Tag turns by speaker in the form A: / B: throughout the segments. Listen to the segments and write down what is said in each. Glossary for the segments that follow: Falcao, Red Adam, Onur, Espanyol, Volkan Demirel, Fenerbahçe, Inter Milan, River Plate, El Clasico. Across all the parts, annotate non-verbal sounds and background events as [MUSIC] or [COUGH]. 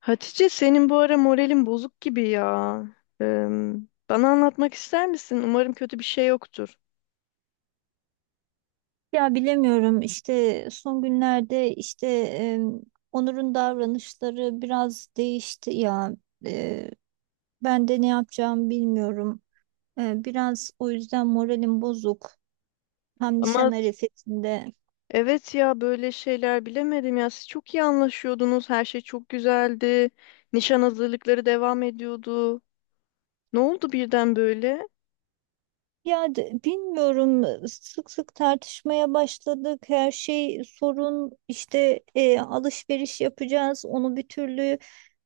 A: Hatice senin bu ara moralin bozuk gibi ya. Eee, Bana anlatmak ister misin? Umarım kötü bir şey yoktur.
B: Ya bilemiyorum işte son günlerde Onur'un davranışları biraz değişti ya. E, Ben de ne yapacağımı bilmiyorum. Biraz o yüzden moralim bozuk. Hem nişan
A: Ama
B: arifesinde.
A: evet ya böyle şeyler bilemedim ya. Siz çok iyi anlaşıyordunuz. Her şey çok güzeldi. Nişan hazırlıkları devam ediyordu. Ne oldu birden böyle?
B: Bilmiyorum, sık sık tartışmaya başladık. Her şey sorun işte alışveriş yapacağız. Onu bir türlü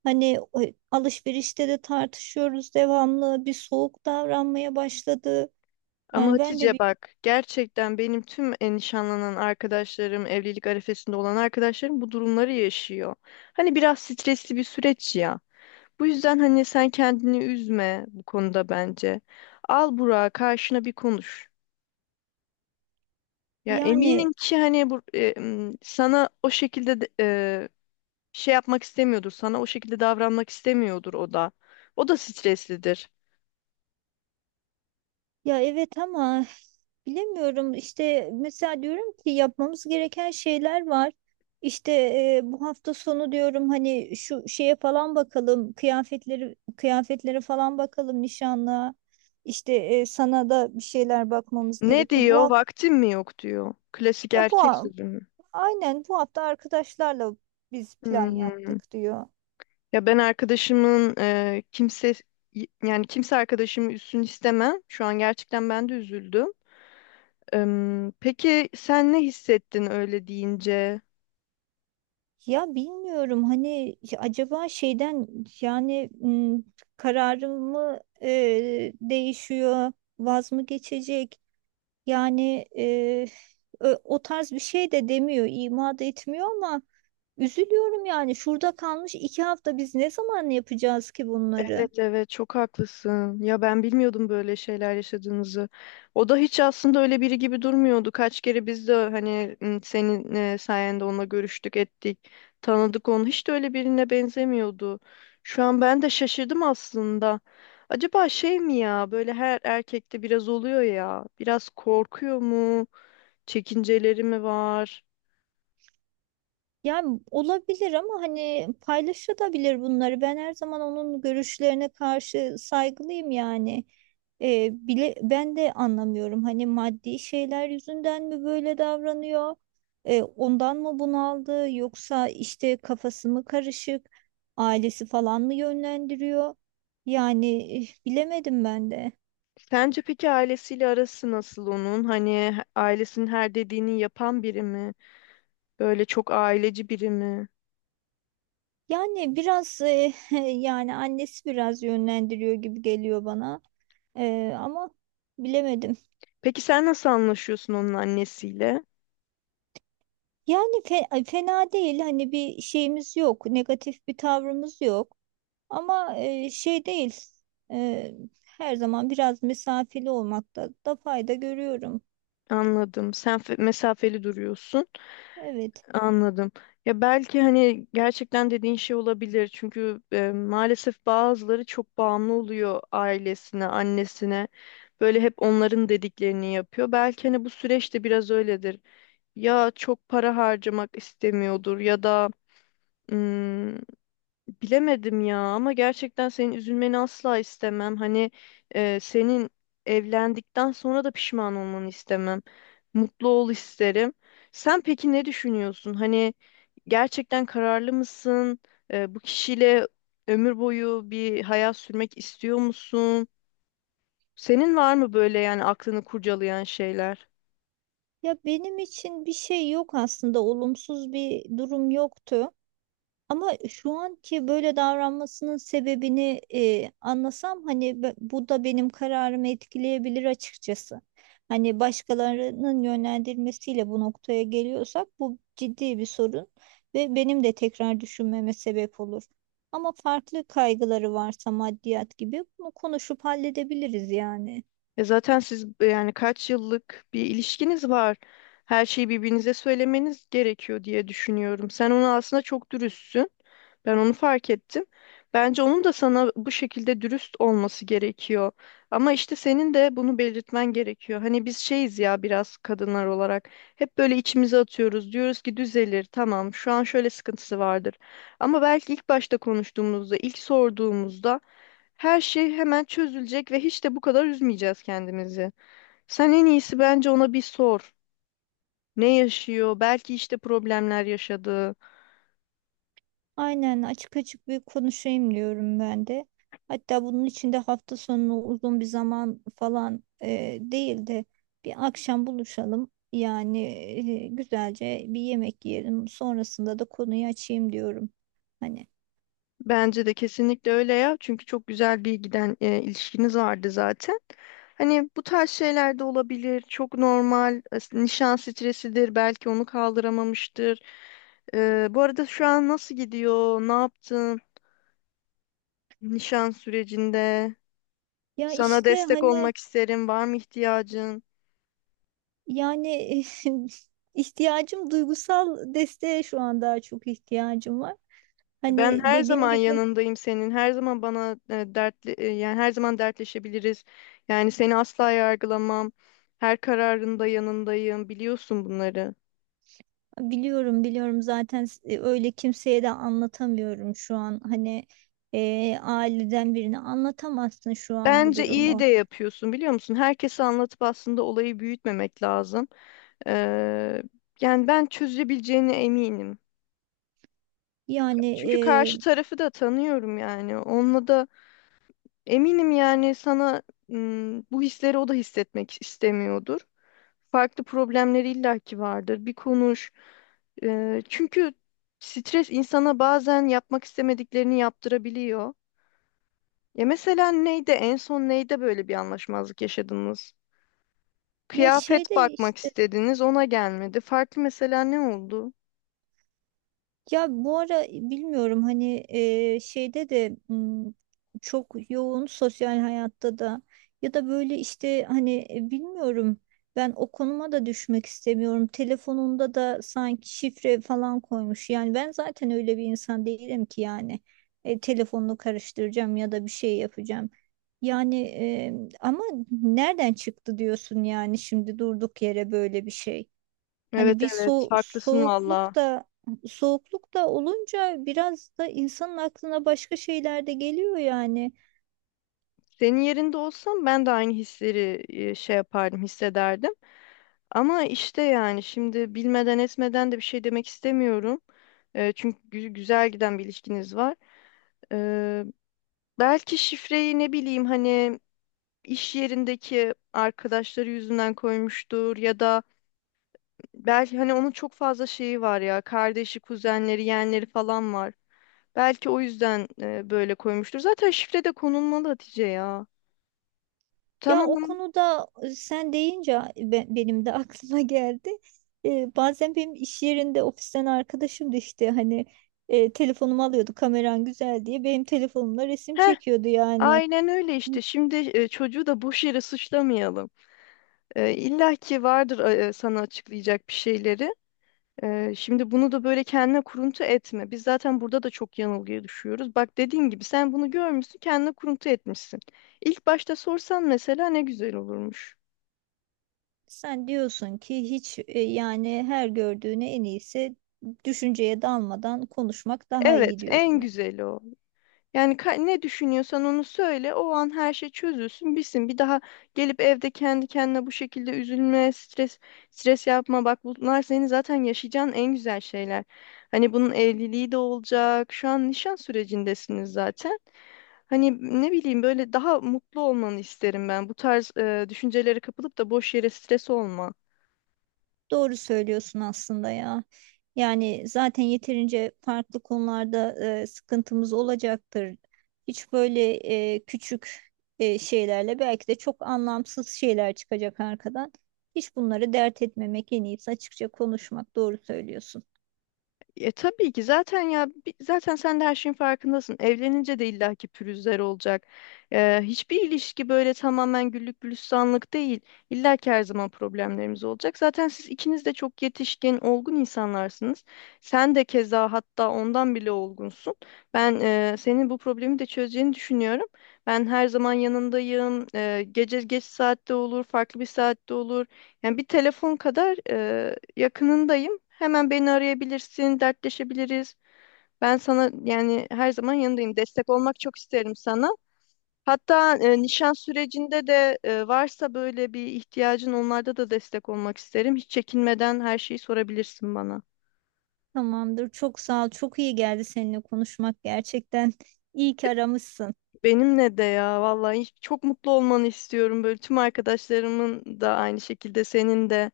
B: hani alışverişte de tartışıyoruz devamlı. Bir soğuk davranmaya başladı.
A: Ama
B: Yani ben de
A: Hatice
B: bir
A: bak gerçekten benim tüm nişanlanan arkadaşlarım, evlilik arifesinde olan arkadaşlarım bu durumları yaşıyor. Hani biraz stresli bir süreç ya. Bu yüzden hani sen kendini üzme bu konuda bence. Al Burak'ı karşına bir konuş. Ya eminim
B: yani
A: ki hani sana o şekilde şey yapmak istemiyordur. Sana o şekilde davranmak istemiyordur o da. O da streslidir.
B: ya evet, ama bilemiyorum işte, mesela diyorum ki yapmamız gereken şeyler var. İşte bu hafta sonu diyorum, hani şu şeye falan bakalım, kıyafetlere falan bakalım nişanlığa. İşte sana da bir şeyler bakmamız
A: Ne
B: gerekiyor. Bu
A: diyor?
B: hafta
A: Vaktim mi yok diyor. Klasik
B: ya bu
A: erkek
B: ha-
A: sözü mü?
B: aynen bu hafta arkadaşlarla biz plan
A: Hmm.
B: yaptık diyor.
A: Ya ben arkadaşımın kimse yani kimse arkadaşımı üzsün istemem. Şu an gerçekten ben de üzüldüm. Peki sen ne hissettin öyle deyince?
B: Ya bilmiyorum, hani acaba yani m, kararım mı değişiyor, vaz mı geçecek? Yani e, O tarz bir şey de demiyor, ima da etmiyor, ama üzülüyorum yani. Şurada kalmış iki hafta, biz ne zaman yapacağız ki bunları?
A: Evet evet çok haklısın. Ya ben bilmiyordum böyle şeyler yaşadığınızı. O da hiç aslında öyle biri gibi durmuyordu. Kaç kere biz de hani senin sayende onunla görüştük, ettik, tanıdık onu. Hiç de öyle birine benzemiyordu. Şu an ben de şaşırdım aslında. Acaba şey mi ya böyle her erkekte biraz oluyor ya. Biraz korkuyor mu? Çekinceleri mi var?
B: Yani olabilir, ama hani paylaşılabilir bunları. Ben her zaman onun görüşlerine karşı saygılıyım yani. Bile ben de anlamıyorum. Hani maddi şeyler yüzünden mi böyle davranıyor? Ondan mı bunaldı? Yoksa işte kafası mı karışık? Ailesi falan mı yönlendiriyor? Bilemedim ben de.
A: Sence peki ailesiyle arası nasıl onun? Hani ailesinin her dediğini yapan biri mi? Böyle çok aileci biri mi?
B: Yani biraz eh, [LAUGHS] yani annesi biraz yönlendiriyor gibi geliyor bana. Ama bilemedim.
A: Peki sen nasıl anlaşıyorsun onun annesiyle?
B: Yani fena değil, hani bir şeyimiz yok, negatif bir tavrımız yok, ama e, şey değil e, her zaman biraz mesafeli olmakta da fayda görüyorum.
A: Anladım. Sen mesafeli duruyorsun.
B: Evet.
A: Anladım. Ya belki hani gerçekten dediğin şey olabilir. Çünkü maalesef bazıları çok bağımlı oluyor ailesine, annesine. Böyle hep onların dediklerini yapıyor. Belki hani bu süreçte biraz öyledir. Ya çok para harcamak istemiyordur ya da bilemedim ya, ama gerçekten senin üzülmeni asla istemem. Senin evlendikten sonra da pişman olmanı istemem. Mutlu ol isterim. Sen peki ne düşünüyorsun? Hani gerçekten kararlı mısın? Bu kişiyle ömür boyu bir hayat sürmek istiyor musun? Senin var mı böyle yani aklını kurcalayan şeyler?
B: Ya benim için bir şey yok aslında, olumsuz bir durum yoktu. Ama şu anki böyle davranmasının sebebini anlasam, hani bu da benim kararımı etkileyebilir açıkçası. Hani başkalarının yönlendirmesiyle bu noktaya geliyorsak, bu ciddi bir sorun ve benim de tekrar düşünmeme sebep olur. Ama farklı kaygıları varsa, maddiyat gibi, bunu konuşup halledebiliriz yani.
A: Zaten siz yani kaç yıllık bir ilişkiniz var. Her şeyi birbirinize söylemeniz gerekiyor diye düşünüyorum. Sen ona aslında çok dürüstsün. Ben onu fark ettim. Bence onun da sana bu şekilde dürüst olması gerekiyor. Ama işte senin de bunu belirtmen gerekiyor. Hani biz şeyiz ya biraz kadınlar olarak. Hep böyle içimize atıyoruz. Diyoruz ki düzelir. Tamam, şu an şöyle sıkıntısı vardır. Ama belki ilk başta konuştuğumuzda, ilk sorduğumuzda her şey hemen çözülecek ve hiç de bu kadar üzmeyeceğiz kendimizi. Sen en iyisi bence ona bir sor. Ne yaşıyor? Belki işte problemler yaşadı.
B: Aynen, açık açık bir konuşayım diyorum ben de. Hatta bunun için de hafta sonu uzun bir zaman falan değil de, bir akşam buluşalım. Güzelce bir yemek yiyelim. Sonrasında da konuyu açayım diyorum. Hani
A: Bence de kesinlikle öyle ya. Çünkü çok güzel bir giden ilişkiniz vardı zaten. Hani bu tarz şeyler de olabilir. Çok normal. Nişan stresidir. Belki onu kaldıramamıştır. Bu arada şu an nasıl gidiyor? Ne yaptın? Nişan sürecinde.
B: ya
A: Sana
B: işte
A: destek
B: hani
A: olmak isterim. Var mı ihtiyacın?
B: yani [LAUGHS] ihtiyacım, duygusal desteğe şu an daha çok ihtiyacım var.
A: Ben
B: Hani
A: her
B: dediğim
A: zaman
B: gibi.
A: yanındayım senin. Her zaman bana yani her zaman dertleşebiliriz. Yani seni asla yargılamam. Her kararında yanındayım. Biliyorsun bunları.
B: Biliyorum, biliyorum, zaten öyle kimseye de anlatamıyorum şu an, hani aileden birine anlatamazsın şu an bu
A: Bence iyi de
B: durumu.
A: yapıyorsun biliyor musun? Herkese anlatıp aslında olayı büyütmemek lazım. Ee, Yani ben çözebileceğine eminim.
B: yani
A: Çünkü
B: e,
A: karşı tarafı da tanıyorum yani. Onunla da eminim yani sana bu hisleri o da hissetmek istemiyordur. Farklı problemleri illaki vardır. Bir konuş. Çünkü stres insana bazen yapmak istemediklerini yaptırabiliyor. Ya mesela neydi en son neyde böyle bir anlaşmazlık yaşadınız?
B: ya
A: Kıyafet
B: şeyde
A: bakmak istediniz ona gelmedi. Farklı mesela ne oldu?
B: Ya bu ara bilmiyorum, hani e, şeyde de m, çok yoğun sosyal hayatta da, ya da böyle, işte hani bilmiyorum, ben o konuma da düşmek istemiyorum. Telefonunda da sanki şifre falan koymuş. Yani ben zaten öyle bir insan değilim ki yani telefonunu karıştıracağım ya da bir şey yapacağım. Yani, ama nereden çıktı diyorsun yani, şimdi durduk yere böyle bir şey. Hani
A: Evet
B: bir
A: evet haklısın valla.
B: soğukluk da, soğukluk da olunca biraz da insanın aklına başka şeyler de geliyor yani.
A: Senin yerinde olsam ben de aynı hisleri e, şey yapardım hissederdim. Ama işte yani şimdi bilmeden etmeden de bir şey demek istemiyorum. Çünkü güzel giden bir ilişkiniz var. Eee, Belki şifreyi ne bileyim hani iş yerindeki arkadaşları yüzünden koymuştur ya da belki hani onun çok fazla şeyi var ya, kardeşi, kuzenleri, yeğenleri falan var. Belki o yüzden böyle koymuştur. Zaten şifre de konulmalı Hatice ya.
B: Ya
A: Tamam.
B: o konuda, sen deyince benim de [LAUGHS] aklıma geldi. Bazen benim iş yerinde ofisten arkadaşım da, işte hani, telefonumu alıyordu, kameran güzel diye benim telefonumla resim
A: Heh,
B: çekiyordu yani.
A: aynen öyle işte. Şimdi çocuğu da boş yere suçlamayalım. İlla ki vardır sana açıklayacak bir şeyleri. Şimdi bunu da böyle kendine kuruntu etme. Biz zaten burada da çok yanılgıya düşüyoruz. Bak dediğim gibi sen bunu görmüşsün, kendine kuruntu etmişsin. İlk başta sorsan mesela ne güzel olurmuş.
B: Sen diyorsun ki hiç, yani her gördüğüne en iyisi düşünceye dalmadan konuşmak daha iyi
A: Evet, en
B: diyorsun.
A: güzeli o. Yani ne düşünüyorsan onu söyle. O an her şey çözülsün, bitsin. Bir daha gelip evde kendi kendine bu şekilde üzülme, stres yapma. Bak bunlar senin zaten yaşayacağın en güzel şeyler. Hani bunun evliliği de olacak. Şu an nişan sürecindesiniz zaten. Hani ne bileyim böyle daha mutlu olmanı isterim ben. Bu tarz düşüncelere kapılıp da boş yere stres olma.
B: Doğru söylüyorsun aslında ya. Yani zaten yeterince farklı konularda sıkıntımız olacaktır. Hiç böyle küçük şeylerle, belki de çok anlamsız şeyler çıkacak arkadan. Hiç bunları dert etmemek en iyisi, açıkça konuşmak. Doğru söylüyorsun.
A: Tabii ki zaten ya zaten sen de her şeyin farkındasın. Evlenince de illaki pürüzler olacak. Hiçbir ilişki böyle tamamen güllük gülistanlık değil. İllaki her zaman problemlerimiz olacak. Zaten siz ikiniz de çok yetişkin, olgun insanlarsınız. Sen de keza hatta ondan bile olgunsun. Ben senin bu problemi de çözeceğini düşünüyorum. Ben her zaman yanındayım. Gece geç saatte olur, farklı bir saatte olur. Yani bir telefon kadar yakınındayım. Hemen beni arayabilirsin, dertleşebiliriz. Ben sana yani her zaman yanındayım. Destek olmak çok isterim sana. Hatta nişan sürecinde de varsa böyle bir ihtiyacın onlarda da destek olmak isterim. Hiç çekinmeden her şeyi sorabilirsin bana.
B: Tamamdır. Çok sağ ol. Çok iyi geldi seninle konuşmak gerçekten. İyi ki aramışsın.
A: Benimle de ya vallahi çok mutlu olmanı istiyorum. Böyle tüm arkadaşlarımın da aynı şekilde senin de.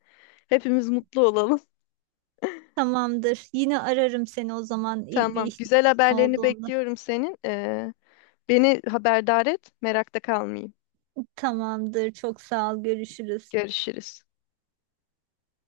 A: Hepimiz mutlu olalım.
B: Tamamdır. Yine ararım seni o zaman,
A: [LAUGHS]
B: bir
A: Tamam. Güzel
B: ihtiyacın
A: haberlerini
B: olduğunda.
A: bekliyorum senin. Beni haberdar et, merakta kalmayayım.
B: Tamamdır. Çok sağ ol. Görüşürüz.
A: Görüşürüz.